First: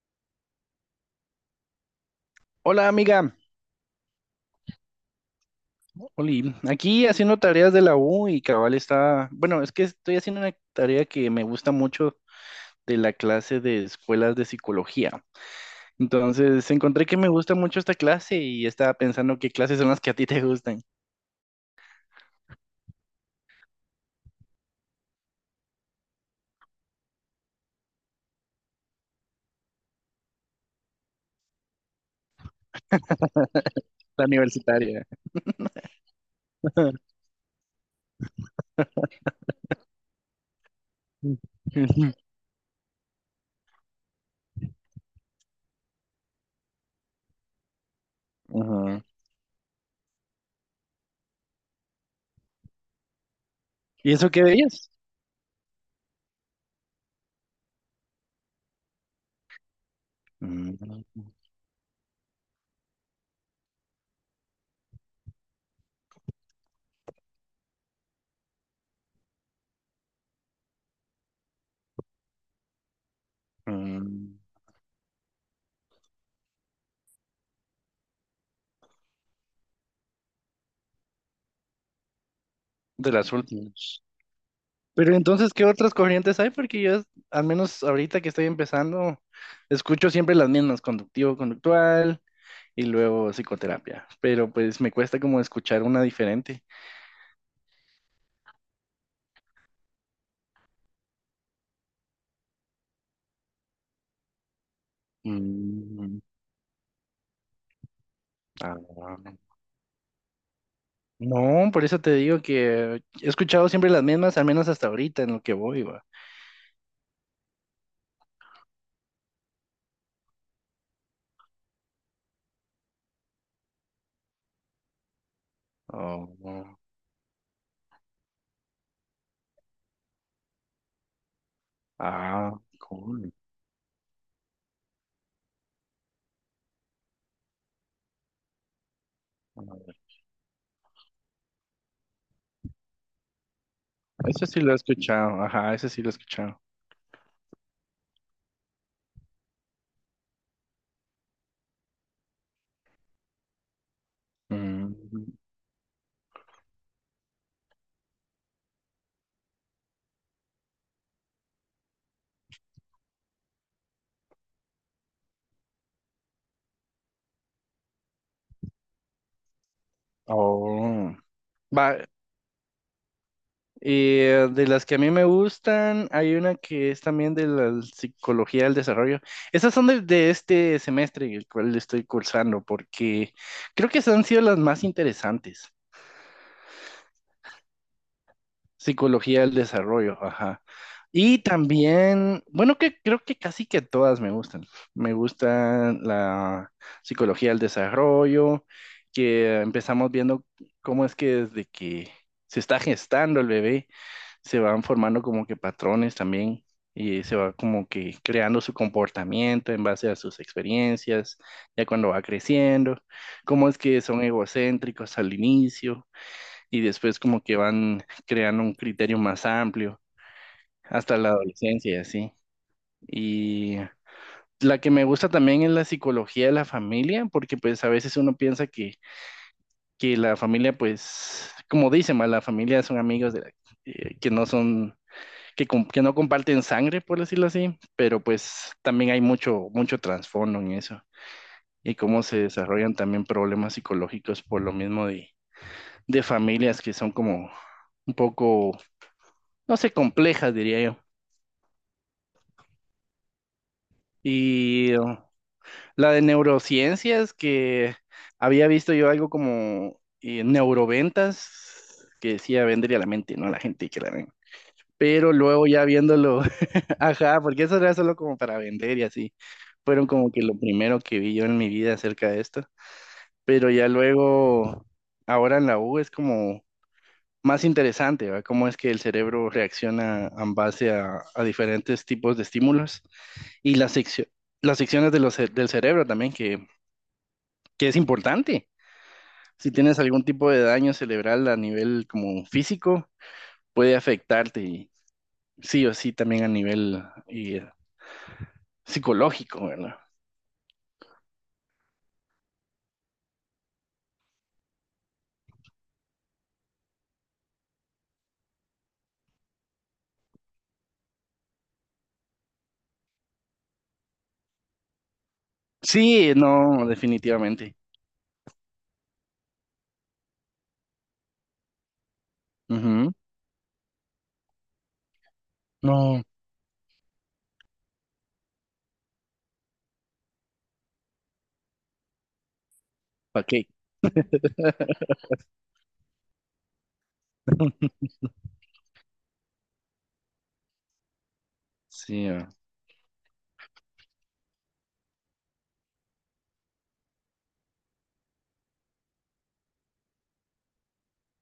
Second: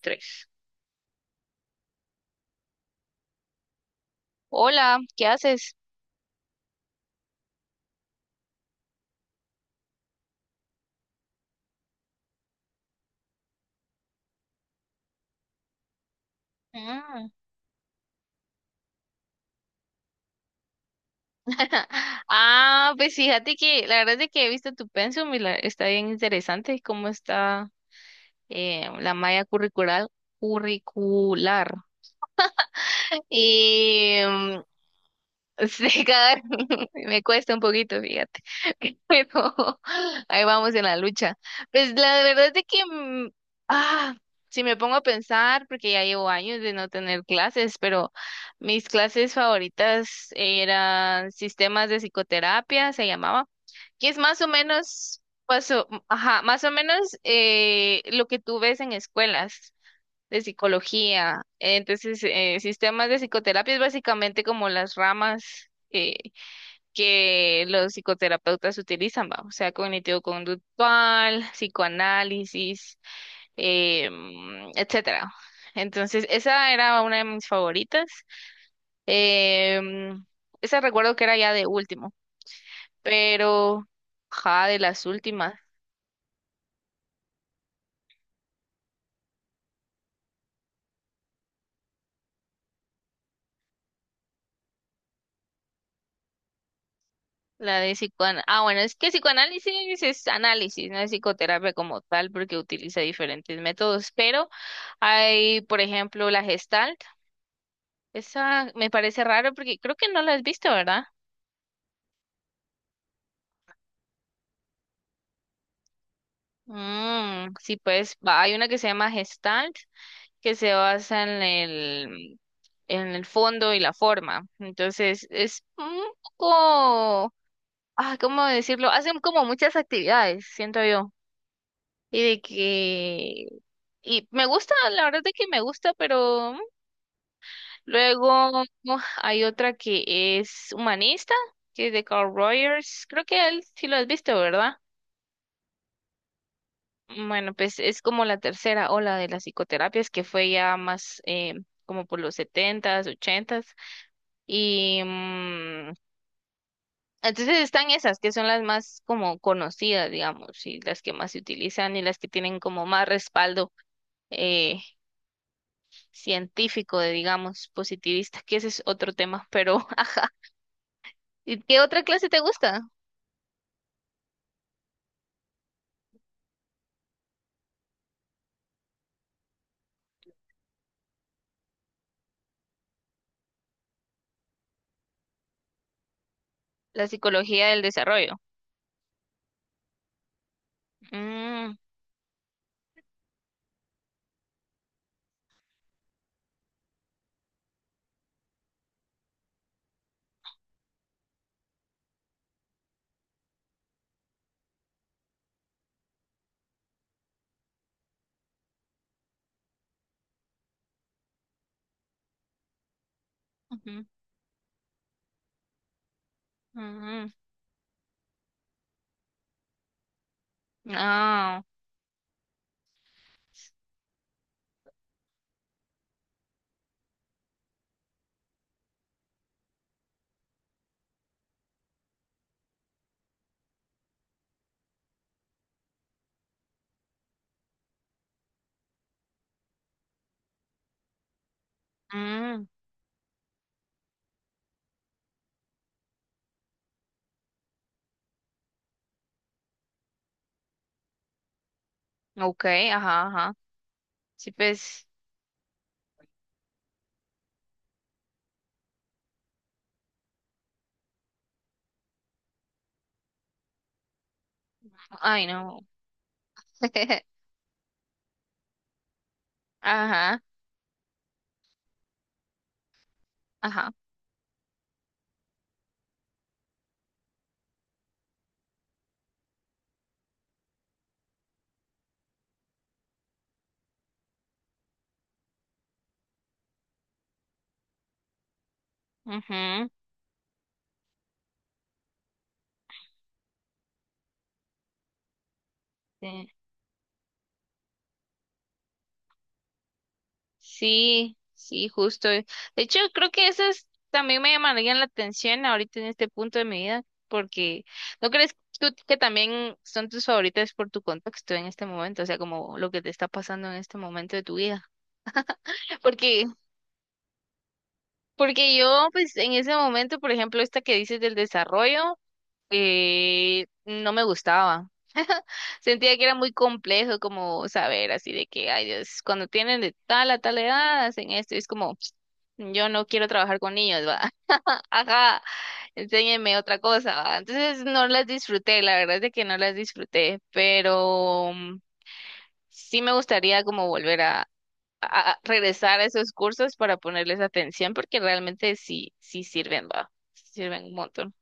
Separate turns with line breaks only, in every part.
Tres.
Hola amiga,
Hola, ¿qué haces?
Oli, aquí haciendo tareas de la U y cabal está, bueno, es que estoy haciendo una tarea que me gusta mucho de la clase de escuelas de psicología. Entonces encontré que me
Ah,
gusta mucho esta clase y estaba pensando qué clases son las que a ti te gustan,
Ah, pues fíjate que la verdad es de que he visto tu pensum y la- está bien interesante cómo está la malla curricular, curricular. Y
la
mm,
universitaria.
Sí, cagar, me cuesta un poquito, fíjate. Pero ahí vamos en la lucha. Pues la verdad es de que, ah, si me pongo a pensar, porque ya llevo años de no tener clases, pero mis
Ujú.
clases favoritas eran sistemas de psicoterapia, se llamaba, que
¿Y
es
eso
más
qué
o
veías?
menos, pues, ajá, más o menos lo que tú ves en escuelas de
Mm,
psicología. Entonces, sistemas de psicoterapia es básicamente como las ramas que los psicoterapeutas utilizan, ¿va? O sea, cognitivo-conductual, psicoanálisis,
mm,
etcétera. Entonces, esa era una de mis favoritas. Eh, mm, esa recuerdo que era ya de último,
De las
pero,
últimas.
ja, de las
Pero entonces,
últimas.
¿qué otras corrientes hay? Porque yo, al menos ahorita que estoy empezando, escucho siempre las mismas, conductivo, conductual, y luego psicoterapia, pero pues me cuesta como escuchar una diferente.
La de psicoanálisis. Ah, bueno, es que psicoanálisis es análisis, no es psicoterapia como tal, porque utiliza diferentes métodos. Pero hay, por
Mm,
ejemplo, la Gestalt. Esa me parece
ah,
raro porque creo que no la has visto, ¿verdad?
no, por eso te digo que he escuchado siempre las mismas, al menos hasta ahorita en lo que voy, va.
Mm, sí, pues hay una que se llama Gestalt, que se basa en el fondo y la forma. Entonces, es un
Oh,
poco, ah, ¿cómo decirlo? Hacen como muchas actividades, siento yo. Y de
ah, cool.
que y me gusta, la verdad es que me gusta, pero luego uf, hay
A
otra
ver,
que es humanista, que es de Carl Rogers. Creo que él sí lo has visto,
eso sí lo
¿verdad?
he escuchado, ajá, eso sí lo he escuchado.
Bueno, pues es como la tercera ola de las psicoterapias que fue ya más como por los setentas, ochentas. Y
Mm,
mm, entonces están esas que son las más como conocidas, digamos, y las que más se utilizan y las que tienen como más respaldo eh, científico, de, digamos, positivista, que ese es otro tema, pero
oh,
¿y qué
va,
otra clase te gusta?
y de las que a mí me gustan, hay una que es también de la psicología del desarrollo. Esas son de este semestre, el cual estoy cursando, porque creo que esas han sido las más interesantes.
La psicología del desarrollo.
Psicología del desarrollo, ajá. Y
Mm,
también, bueno, que creo que casi que todas me gustan. Me gustan la psicología del desarrollo, que empezamos viendo cómo es que desde que se está gestando el bebé se van formando como que patrones también y se va como que creando su comportamiento en base a sus experiencias, ya cuando va creciendo, cómo es que
ujú,
son egocéntricos al inicio y después
ujú.
como que van creando un criterio más amplio hasta la
Ah,
adolescencia y así. Y la que me gusta también es la psicología de la familia, porque pues a veces uno piensa que la familia pues, como dicen, ma, la familia son amigos de la- que no son que, com- que no comparten sangre, por decirlo así, pero pues también hay mucho, mucho trasfondo en eso y cómo se
mm,
desarrollan también problemas psicológicos por lo mismo de familias que son como un poco, no sé, complejas, diría yo.
ok, ajá, ajá. Sí,
Y
pues,
la de neurociencias, que había visto yo algo como neuroventas, que decía, vendría a la mente, no a la gente que la ven. Pero
ay,
luego ya
no.
viéndolo. Ajá, porque eso era solo como para vender y así. Fueron como que
Ajá,
lo primero que vi yo en mi vida acerca de esto. Pero ya
ajá.
luego, ahora en la U es como más interesante, ¿va? Cómo es que el cerebro reacciona en base a diferentes tipos de estímulos y las secciones de del cerebro también, que es importante. Si
Ujú,
tienes algún tipo de daño cerebral a nivel como físico, puede afectarte y sí o sí también a
sí.
nivel psicológico, ¿verdad?
Sí, sí, justo. De hecho, creo que esas también me llamarían la atención ahorita en este punto de mi vida, porque ¿no crees tú que también son tus favoritas por tu contexto en este momento? O sea, como lo que te está pasando en este momento de tu vida.
Sí,
Porque,
no, definitivamente.
porque yo, pues, en ese momento, por ejemplo, esta que dices del desarrollo,
Ujú.
no me gustaba. Sentía
No,
que era muy complejo como saber así de que, ay Dios, cuando tienen de tal a tal edad hacen esto, y es como, "Ps, yo no quiero
¿para
trabajar
qué?
con niños, va, ajá, enséñenme otra cosa, va. Entonces no las disfruté, la verdad es de que no las disfruté, pero
Sí, ah.
sí me gustaría como volver a regresar a esos cursos para ponerles atención porque realmente sí, sí sirven, va, sí sirven un montón.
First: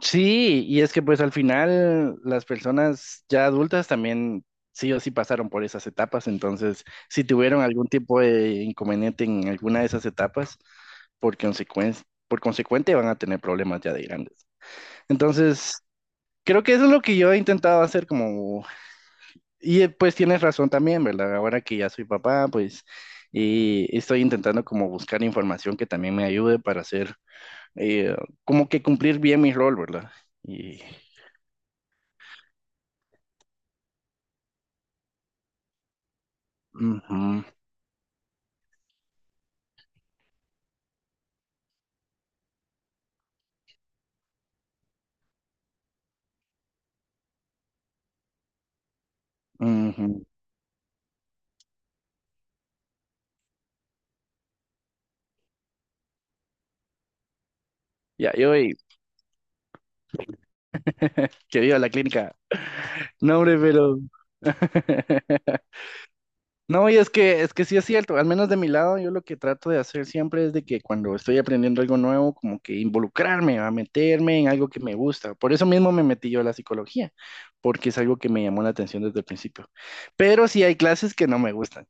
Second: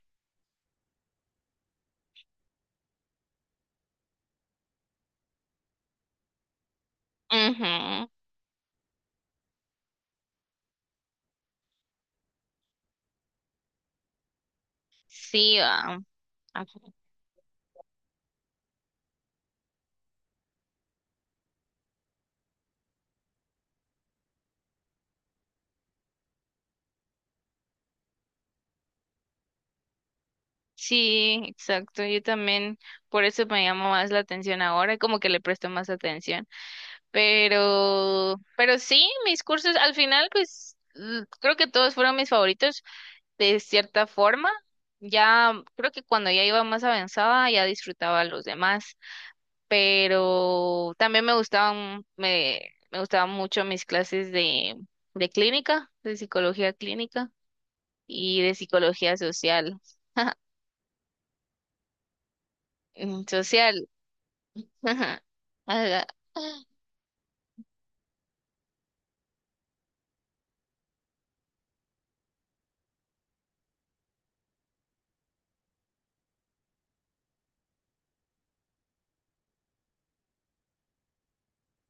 Sí, y es que pues al final las personas ya adultas también sí o sí pasaron por esas etapas, entonces si tuvieron algún
Ujú.
tipo de inconveniente en alguna de esas etapas, por consecuencia, por consecuente van a tener problemas ya de grandes.
Sí,
Entonces,
va.
creo que eso es lo que yo he intentado hacer como. Y pues tienes razón también, ¿verdad? Ahora que ya soy papá, pues y estoy intentando como buscar información que también me ayude para hacer, eh, como que cumplir bien mi rol, ¿verdad? Y,
Sí, exacto. Yo también, por eso me llama más la atención ahora, como que le presto más atención.
ujú,
Pero sí, mis cursos al final, pues creo que todos fueron mis favoritos de cierta forma. Ya, creo que cuando ya iba más avanzada, ya disfrutaba los demás.
ujú.
Pero también me gustaban mucho mis clases de clínica, de psicología clínica
Ya,
y
yo
de
hoy
psicología social.
que voy a la clínica.
Mm,
No, hombre,
social.
pero...
Ajá. Ala,
No, es que sí es cierto, al menos de mi lado, yo lo que trato de hacer siempre es de que cuando estoy aprendiendo algo nuevo, como que involucrarme, a meterme en algo que me gusta. Por eso mismo me metí yo a la psicología, porque es algo que me llamó la atención desde el principio. Pero sí hay clases que no me gustan,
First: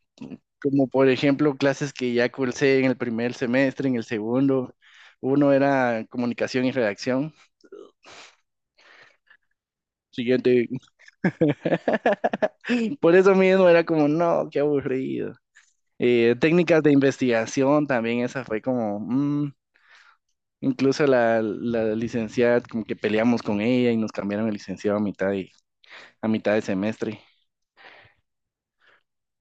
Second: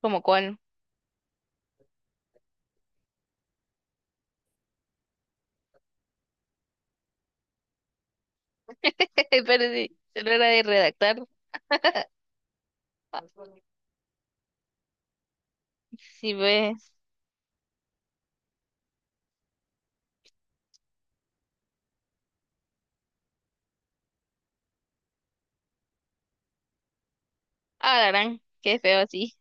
¿como cuál?
como por ejemplo clases que ya cursé en el primer semestre, en el segundo. Uno era comunicación y redacción,
Perdí. Solo era de
siguiente.
redactar.
Por eso mismo era como, no, qué aburrido.
¿Si
Técnicas de
ves?
investigación también, esa fue como, mm, incluso la licenciada, como que peleamos con ella y nos cambiaron el licenciado a mitad a mitad de semestre.
Ah, la gran. Qué feo así.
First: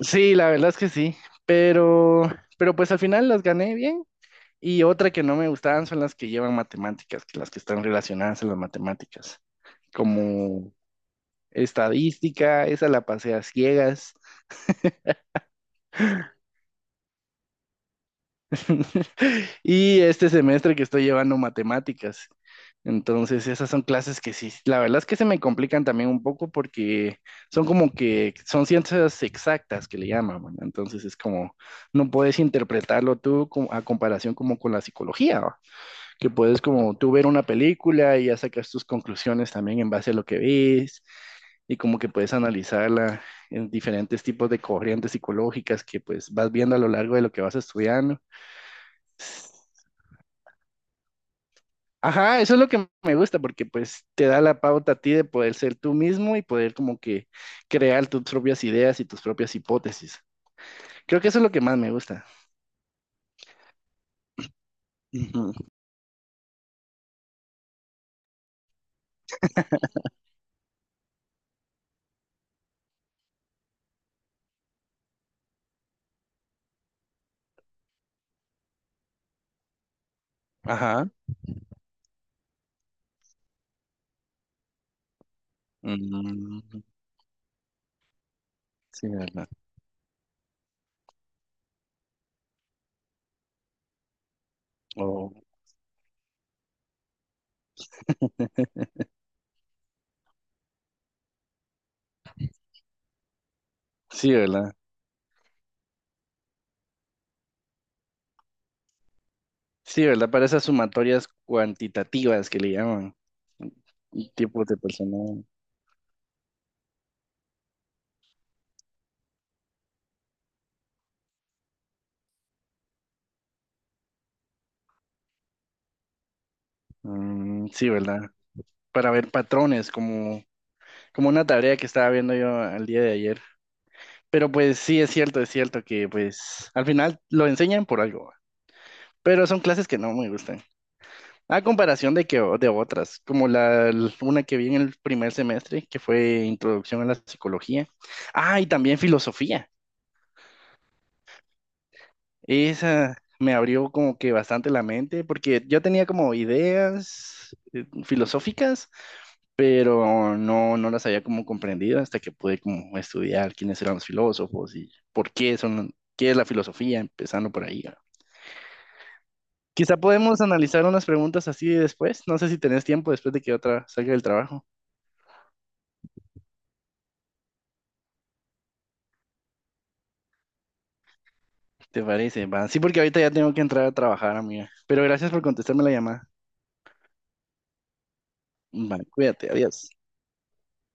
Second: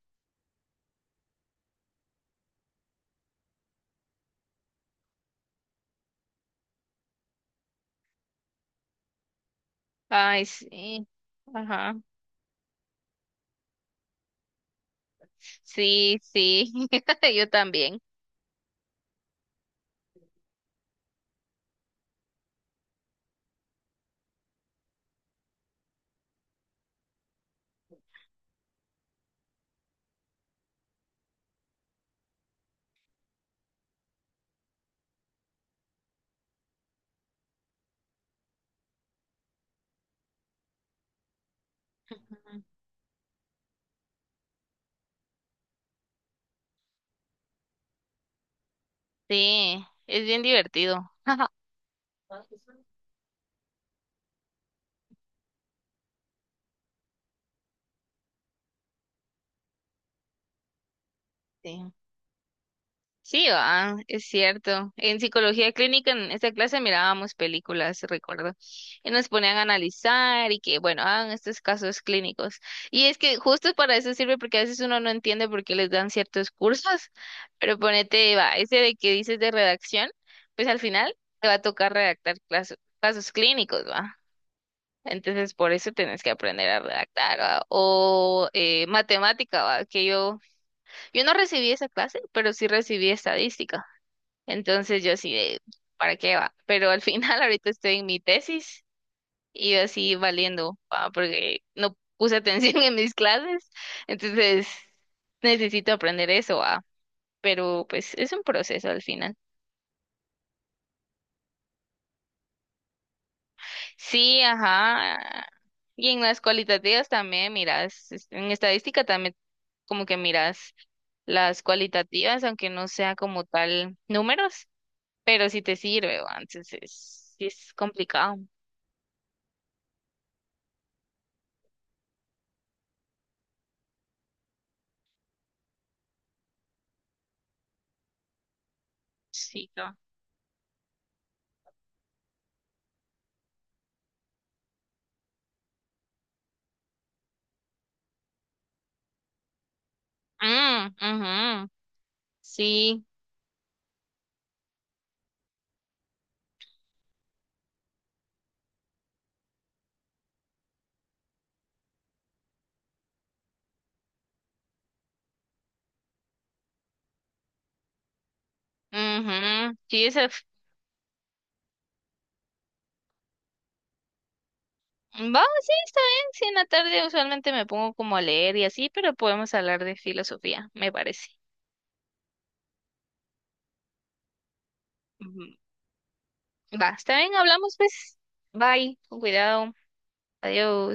Sí, la verdad es que sí, pero, pero pues al final las gané bien. Y otra que no me gustaban son las que llevan matemáticas, que las que están relacionadas a las matemáticas,
Ay,
como
sí. Ajá.
estadística, esa la pasé a ciegas.
Sí, sí. Yo también.
Y este semestre que estoy llevando matemáticas. Entonces, esas son clases que sí, la verdad es que se me complican también un poco porque son como que son ciencias exactas que le llaman, ¿verdad? Entonces es como, no puedes interpretarlo tú como- a comparación como con la psicología, ¿va? Que puedes como tú ver una película y ya sacas tus conclusiones también en base a lo que ves y como que puedes
Ujú.
analizarla en diferentes tipos de corrientes psicológicas que pues vas viendo a lo largo de lo que vas estudiando.
Sí. Es bien divertido.
Ajá, eso es lo que me gusta porque pues te da la pauta a ti de poder ser tú mismo y poder como que crear tus propias ideas y tus propias hipótesis. Creo que eso es lo que más me
Sí.
gusta.
Sí, ah, es cierto. En
Ujú.
psicología clínica, en esta clase mirábamos películas, recuerdo, y nos ponían a analizar y que, bueno, hagan estos casos clínicos. Y es que justo para eso sirve porque a veces uno no entiende por qué les dan ciertos cursos, pero ponete, va, ese de que dices de redacción, pues al
Ajá.
final te va a tocar redactar casos clínicos, va. Entonces, por eso tenés que
Mm,
aprender a redactar, ¿va? O
sí, ¿verdad?
matemática, ¿va? Que yo no recibí esa clase, pero sí recibí estadística. Entonces yo
Oh,
así de, ¿para qué va? Pero al final ahorita estoy en mi tesis y yo así valiendo, pa, porque no puse atención en mis clases,
sí,
entonces
¿verdad?
necesito aprender eso, va. Pero pues es un proceso al final.
Sí, ¿verdad? Para esas sumatorias cuantitativas que le llaman, y
Sí,
tipos de
ajá.
personal.
Y en las cualitativas también miras, en estadística también como que miras las cualitativas, aunque no sea como tal números, pero sí te sirve, va. Entonces sí
Mm,
es
sí, ¿verdad?
complicado.
Para ver patrones, como, como una tarea que estaba viendo yo el día de ayer. Pero pues sí, es cierto que pues al final lo enseñan por algo, pero son
Sí,
clases que no me gustan. A comparación de que de otras, como la una que vi en el primer semestre, que fue Introducción a la Psicología. Ah, y también filosofía.
mm, ujú, sí,
Esa me abrió como que bastante la mente, porque yo tenía como ideas filosóficas, pero no, no las había como comprendido hasta que pude como estudiar quiénes eran los filósofos y por qué son, qué es la filosofía, empezando por ahí, ¿no?
ujú,
Quizá
sí, esa.
podemos analizar unas preguntas así después. No sé si tenés tiempo después de que otra salga del trabajo.
Va, sí, está bien. Sí, en la tarde usualmente me pongo como a leer y así, pero podemos hablar de filosofía, me parece.
¿Te parece? Va. Sí, porque ahorita ya tengo que entrar a trabajar, amiga. Pero gracias por
Ujú.
contestarme la llamada.
Va, está bien, hablamos pues. Bye,
Vale,
con
cuídate,
cuidado.
adiós.
Adiós.